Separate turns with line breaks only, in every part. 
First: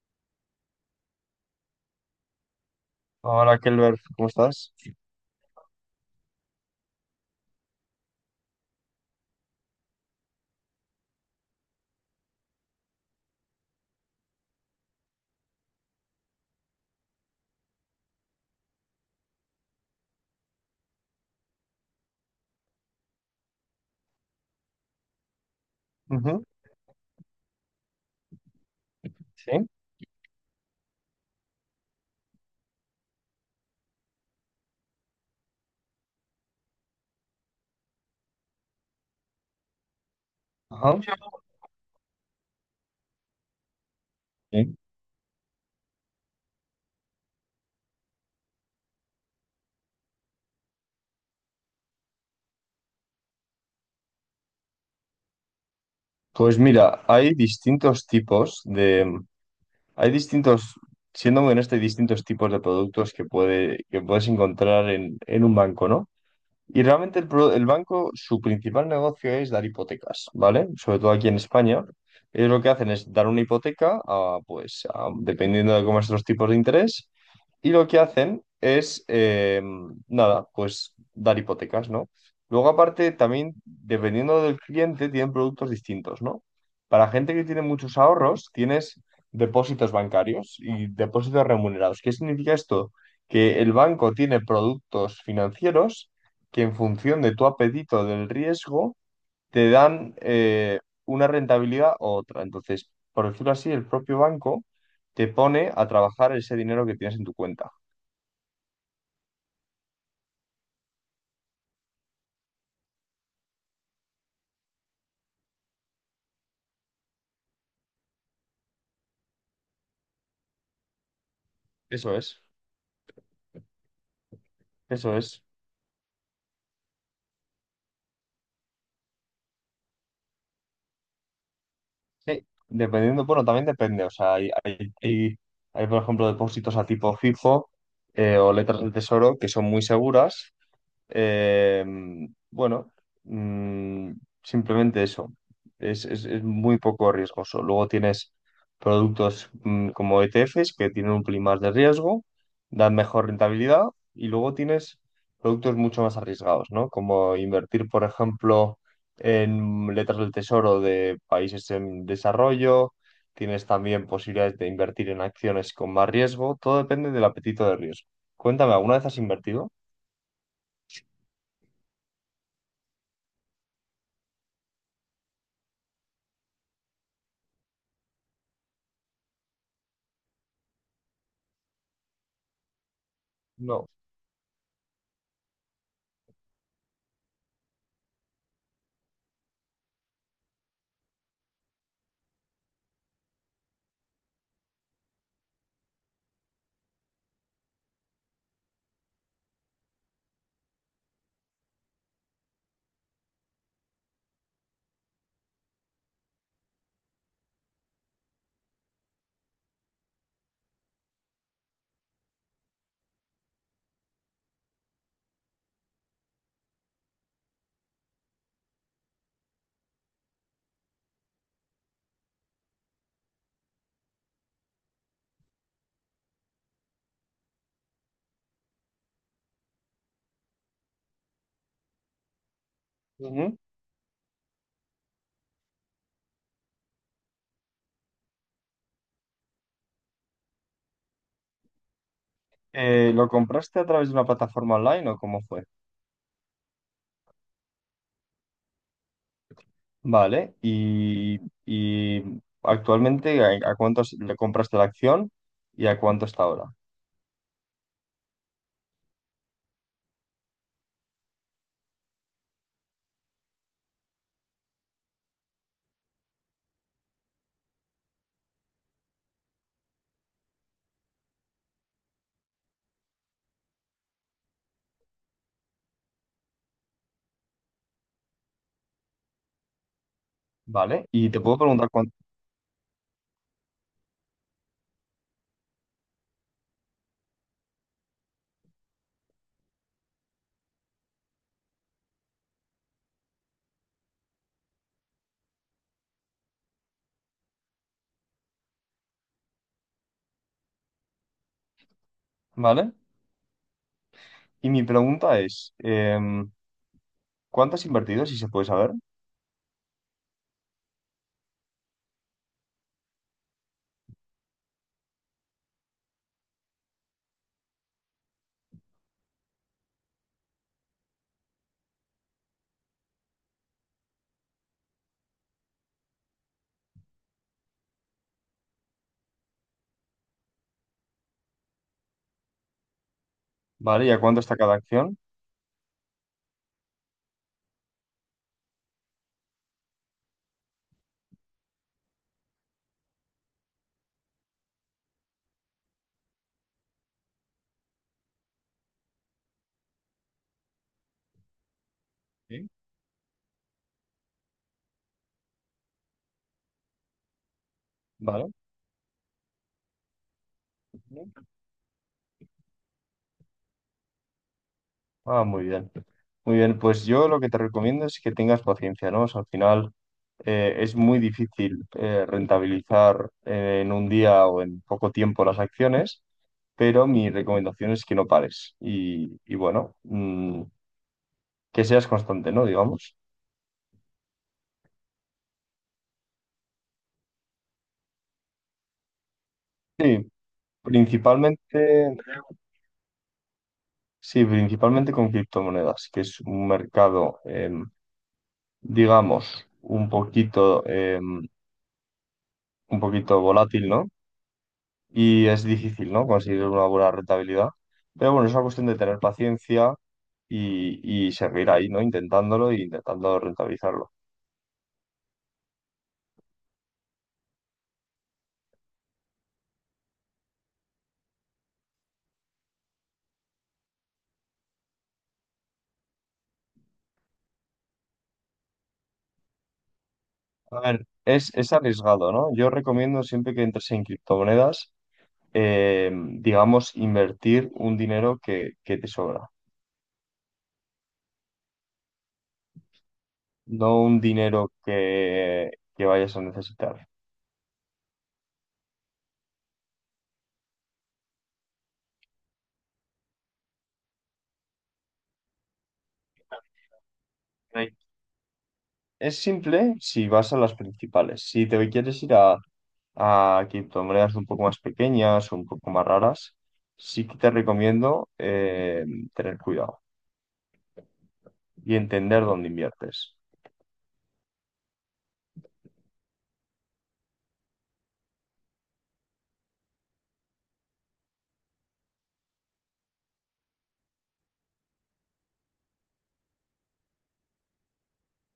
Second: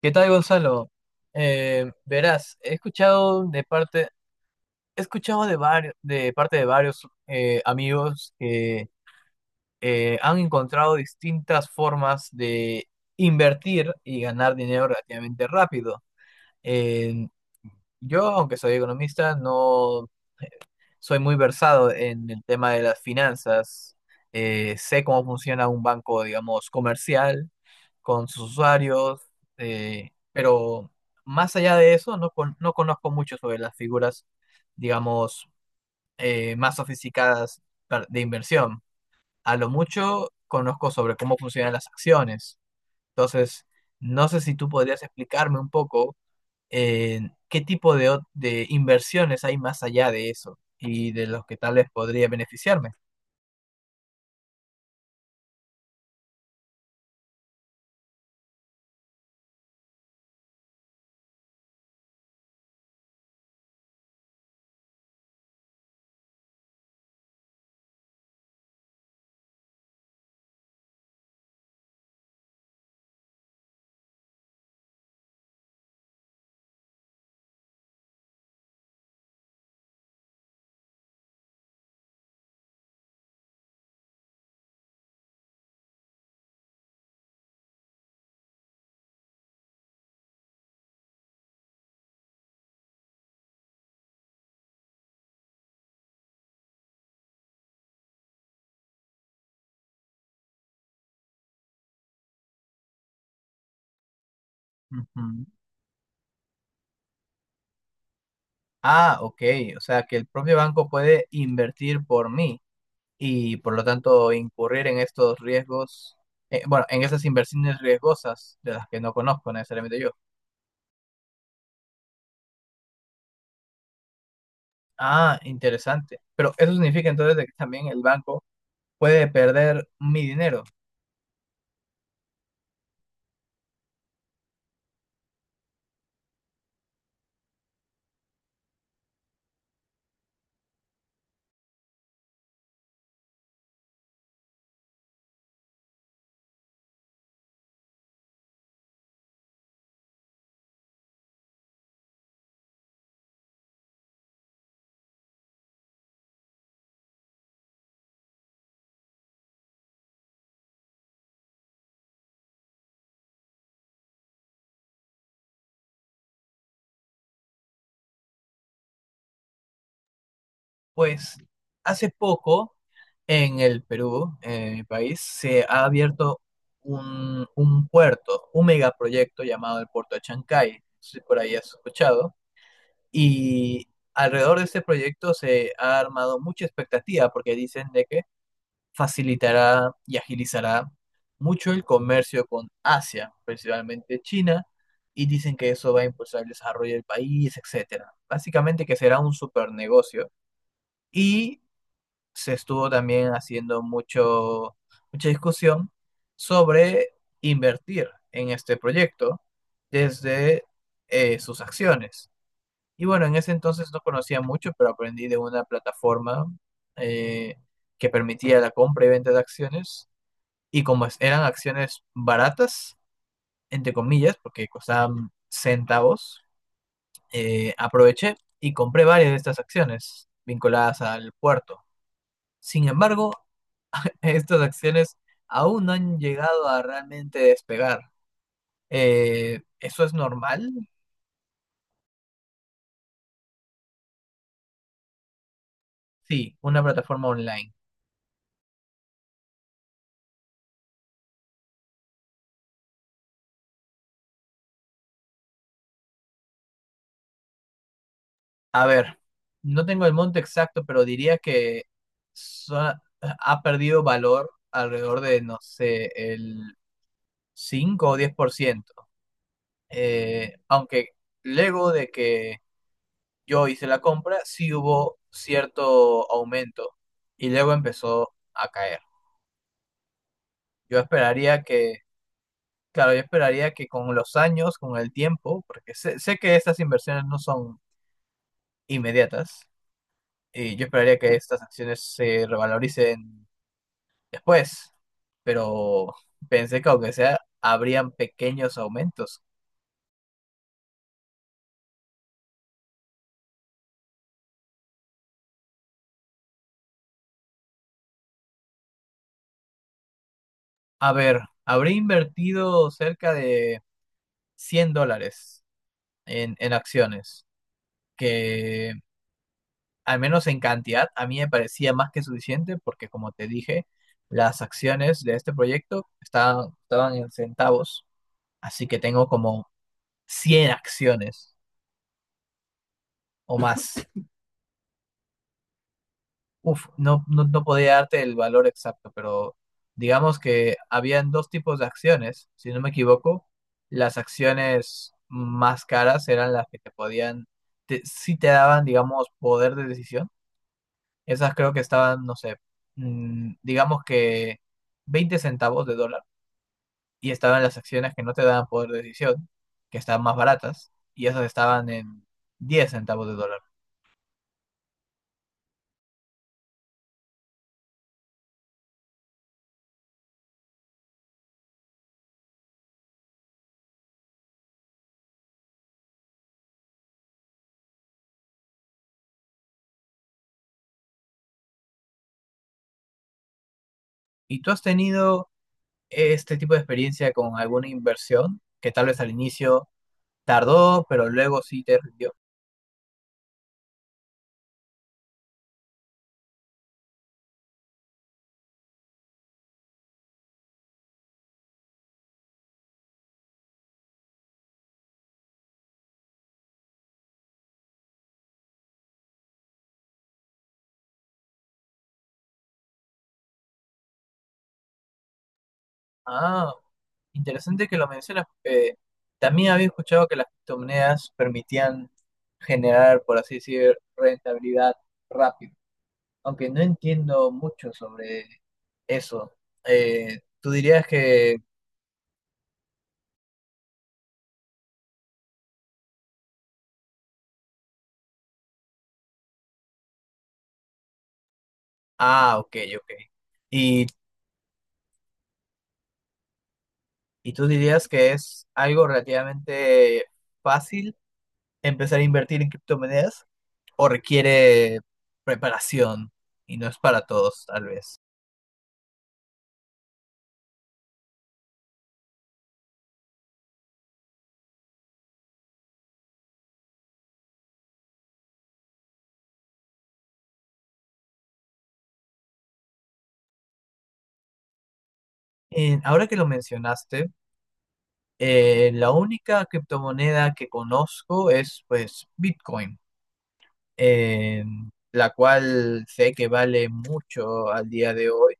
¿Qué tal, Gonzalo? Verás,
Hola, Kelber, ¿cómo estás?
he escuchado de varios, de parte de varios amigos que han encontrado distintas formas de invertir y ganar dinero relativamente rápido. Eh, yo, aunque soy economista, no soy muy versado en el tema de las finanzas. Sé cómo funciona un banco,
Ujú.
digamos, comercial con sus usuarios,
Sí.
pero más allá de eso, no, no conozco mucho sobre las figuras, digamos, más sofisticadas de inversión. A lo mucho conozco sobre
Ajá,
cómo funcionan las acciones. Entonces, no sé si tú
sí.
podrías explicarme un poco eh, qué tipo de, de inversiones hay más allá de eso y de los que tal vez podría beneficiarme.
Pues mira, hay distintos tipos de, hay distintos, siendo muy honesto, hay distintos tipos de productos que que puedes encontrar en un banco, ¿no? Y realmente el banco, su principal negocio es dar hipotecas, ¿vale? Sobre todo aquí en España. Ellos lo que hacen es dar una hipoteca a, pues, a- dependiendo de cómo son los tipos de interés. Y lo que hacen es, nada, pues dar hipotecas, ¿no? Luego, aparte, también, dependiendo del cliente, tienen productos distintos, ¿no? Para gente que tiene muchos ahorros, tienes depósitos bancarios y depósitos remunerados. ¿Qué significa esto? Que el banco tiene productos financieros que en función de tu apetito del riesgo te dan una rentabilidad u otra. Entonces, por decirlo así, el propio banco te
Ujú.
pone a trabajar ese dinero que tienes en tu cuenta.
Ah, ok, o sea que el propio banco puede invertir por mí, y por lo tanto incurrir en estos riesgos, bueno, en esas inversiones riesgosas de las que no conozco necesariamente yo.
Eso es, eso
Ah,
es.
interesante. Pero eso significa entonces de que también el banco puede perder mi dinero.
Sí. Dependiendo, bueno, también depende. O sea, hay por ejemplo, depósitos a tipo fijo, o letras del tesoro que son muy seguras. Eh, bueno, mm, simplemente eso. Es muy poco riesgoso. Luego tienes productos como ETFs que tienen un pelín más de riesgo, dan mejor rentabilidad, y luego tienes productos mucho más arriesgados, ¿no? Como invertir, por ejemplo, en letras del tesoro de países en desarrollo. Tienes también posibilidades de invertir en acciones con más riesgo. Todo depende del apetito de riesgo. Cuéntame, ¿alguna vez has invertido?
Pues hace poco en el Perú, en mi país, se ha abierto un puerto, un megaproyecto llamado el Puerto de Chancay, no si por ahí has escuchado,
No.
y alrededor de este proyecto se ha armado mucha expectativa porque dicen de que facilitará y agilizará mucho el comercio con Asia, principalmente China, y dicen que eso va a impulsar el desarrollo del país, etcétera. Básicamente que será un super negocio. Y se estuvo también haciendo mucho, mucha discusión sobre invertir en este proyecto desde sus acciones. Y bueno, en ese entonces no conocía mucho, pero aprendí de una plataforma eh, que permitía la compra y venta de acciones, y como eran acciones baratas, entre comillas, porque costaban centavos, aproveché y compré varias de estas acciones vinculadas al puerto. Sin embargo,
Ujú.
estas acciones aún no han llegado a realmente despegar. ¿Eso es normal?
¿Lo compraste a través de una plataforma online o cómo fue?
Sí, una plataforma online.
Vale, y actualmente ¿a, le compraste la acción y a cuánto está ahora?
A ver, no tengo el monto exacto, pero diría que so- ha perdido valor alrededor de, no sé, el 5 o 10%. Aunque luego de que yo hice la compra, sí hubo cierto aumento y luego empezó a caer. Yo
Vale, y te puedo
esperaría
preguntar
que,
cuánto,
claro, yo esperaría que con los años, con el tiempo, porque sé, sé que estas inversiones no son inmediatas, y yo esperaría que estas acciones se revaloricen después, pero pensé que aunque sea, habrían pequeños aumentos.
¿vale? Y mi pregunta es, ¿cuánto has invertido, si se puede saber?
A ver, habría invertido cerca de 100 dólares en acciones, que al menos en cantidad a mí me parecía más que suficiente porque como te dije, las acciones de este proyecto estaban en centavos, así que tengo como 100 acciones o más.
Vale, ¿y a cuánto está cada acción?
Uf, no, no, no podía darte el valor exacto, pero digamos que habían dos tipos de acciones, si no me equivoco. Las acciones más caras eran las que sí te daban, digamos, poder de decisión. Esas creo que estaban, no sé,
Sí.
digamos que 20 centavos de dólar, y estaban las acciones que no te
Vale.
daban poder de decisión, que estaban más baratas, y esas estaban en 10 centavos de dólar.
Ah, muy bien. Muy bien, pues yo lo que te recomiendo es que tengas paciencia, ¿no? O sea, al final es muy difícil rentabilizar en un día o en poco tiempo las acciones, pero mi recomendación es que no pares y bueno, que seas constante, ¿no? Digamos.
¿Y tú has tenido este tipo de experiencia con alguna inversión que tal vez al inicio
Sí,
tardó, pero luego
principalmente,
sí te rindió?
sí, principalmente con criptomonedas, que es un mercado, digamos, un poquito, un poquito volátil, ¿no? Y es difícil, ¿no? Conseguir una buena rentabilidad. Pero bueno, es una cuestión de tener paciencia y seguir ahí, ¿no? Intentándolo e intentando rentabilizarlo.
Ah, interesante que lo mencionas, porque también había escuchado que las criptomonedas permitían generar, por así decir, rentabilidad rápido. Aunque no entiendo mucho sobre eso, tú
A
dirías
ver,
que,
es arriesgado, ¿no? Yo recomiendo siempre que entres en criptomonedas, eh, digamos, invertir un dinero que te sobra,
ah, ok, ok. Y,
no un dinero que vayas a necesitar.
y tú dirías que es algo relativamente fácil empezar a invertir en criptomonedas, o requiere preparación y no es para todos, tal
Ok.
vez.
Es simple si vas a las principales. Si te quieres ir a criptomonedas un poco más pequeñas o un poco más raras, sí que te recomiendo tener cuidado y entender dónde inviertes.
Ahora que lo mencionaste, la única criptomoneda que conozco es pues Bitcoin, eh, la cual sé que vale mucho al día de hoy,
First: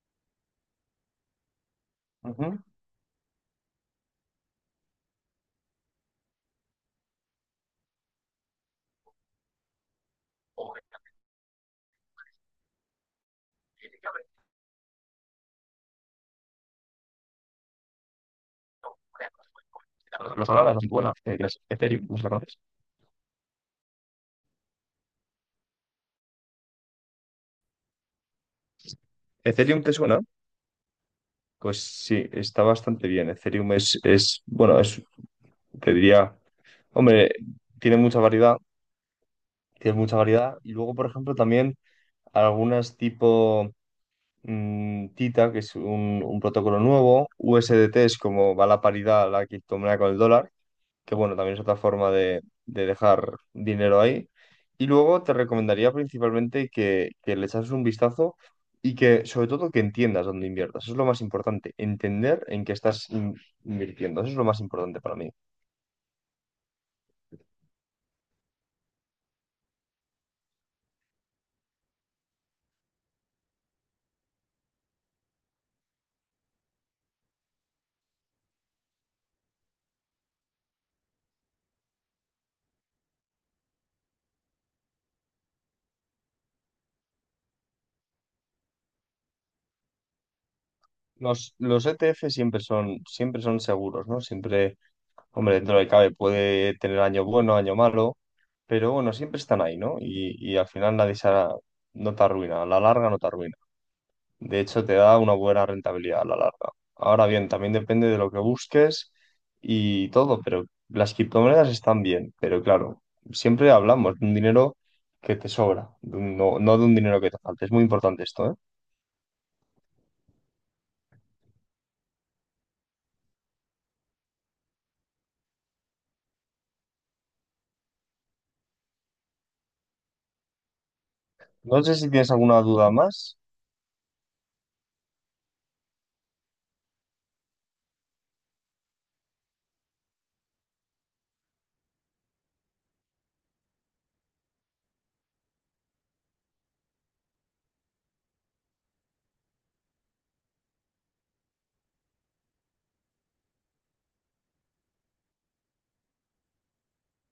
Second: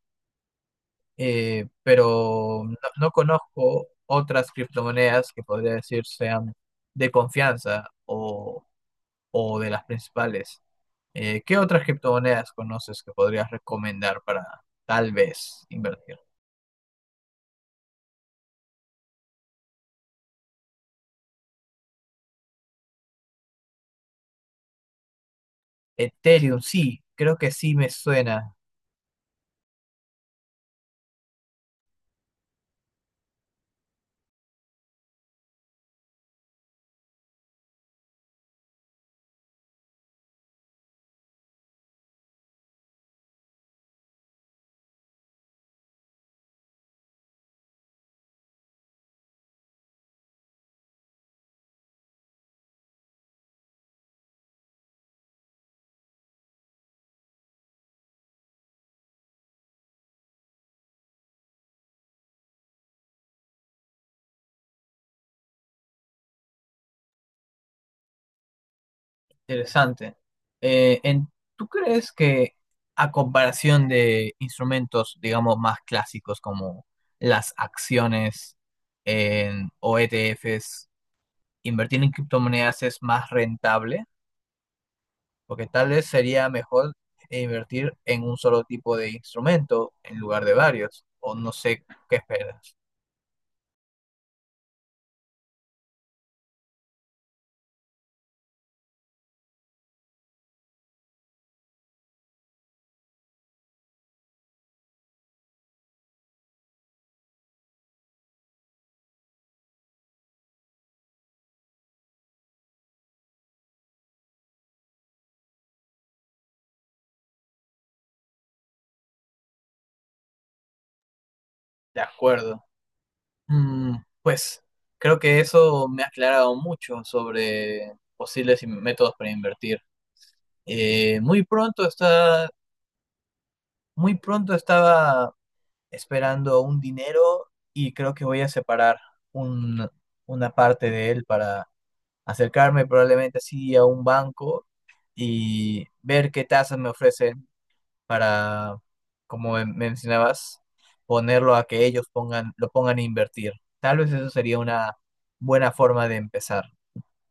pero
Ujú.
no, no conozco otras criptomonedas que podría decir sean de confianza, o de las principales. ¿Qué otras criptomonedas conoces que podrías recomendar para tal vez invertir?
Las palabras, las buenas, las Ethereum, ¿no la conoces?
Ethereum, sí, creo que sí me suena
¿Ethereum te suena? Pues sí, está bastante bien. Ethereum bueno, es, te diría, hombre, tiene mucha variedad, tiene mucha variedad. Y luego, por ejemplo, también algunas tipo. Mm, Tita, que es un protocolo nuevo, U S D T es como va la paridad, la criptomoneda con el dólar, que bueno, también es otra forma de dejar dinero ahí. Y luego te recomendaría principalmente que le echases un vistazo y que sobre todo que entiendas dónde inviertas. Eso es lo más importante, entender en qué invirtiendo. Eso es lo más importante para mí.
interesante. Eh, en- ¿Tú crees que a comparación de instrumentos, digamos, más clásicos como las acciones o ETFs, invertir en criptomonedas es más rentable? Porque tal vez sería mejor invertir en un solo tipo de instrumento en lugar de varios, o no
Los,
sé
los
qué
ETF
esperas.
siempre son seguros, ¿no? Siempre hombre, dentro de lo que cabe puede tener año bueno, año malo, pero bueno, siempre están ahí, ¿no? Y al final nadie se hará- no te arruina, a la larga no te arruina. De hecho, te da una buena rentabilidad a la larga. Ahora bien, también depende de lo que busques y todo, pero las criptomonedas están bien, pero claro, siempre hablamos de un dinero que te sobra, no, no de un dinero que te falta. Es muy importante esto, ¿eh?
De acuerdo. Pues creo que eso me ha aclarado mucho sobre posibles métodos para invertir. Eh, muy
No
pronto
sé si tienes
está,
alguna duda más.
Muy pronto estaba esperando un dinero, y creo que voy a separar un- una parte de él para acercarme probablemente así a un banco y ver qué tasas me ofrecen para, como mencionabas, ponerlo a que ellos pongan, lo pongan a invertir. Tal vez eso sería una buena forma de empezar.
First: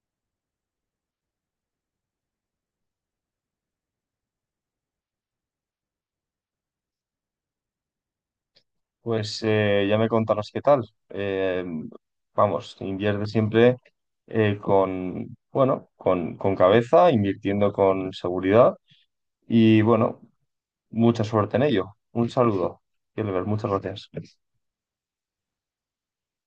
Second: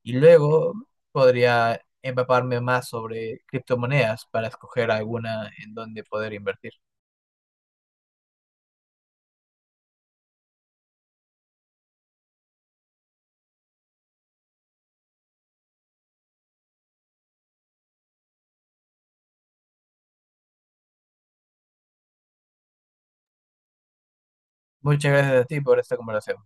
Y luego podría empaparme más sobre criptomonedas para escoger alguna en donde poder invertir.
Pues ya me contarás qué tal. Vamos, invierte siempre con, bueno, con cabeza, invirtiendo con seguridad y bueno, mucha suerte en ello. Un saludo, Gilbert, muchas gracias.
Muchas gracias a ti por esta conversación.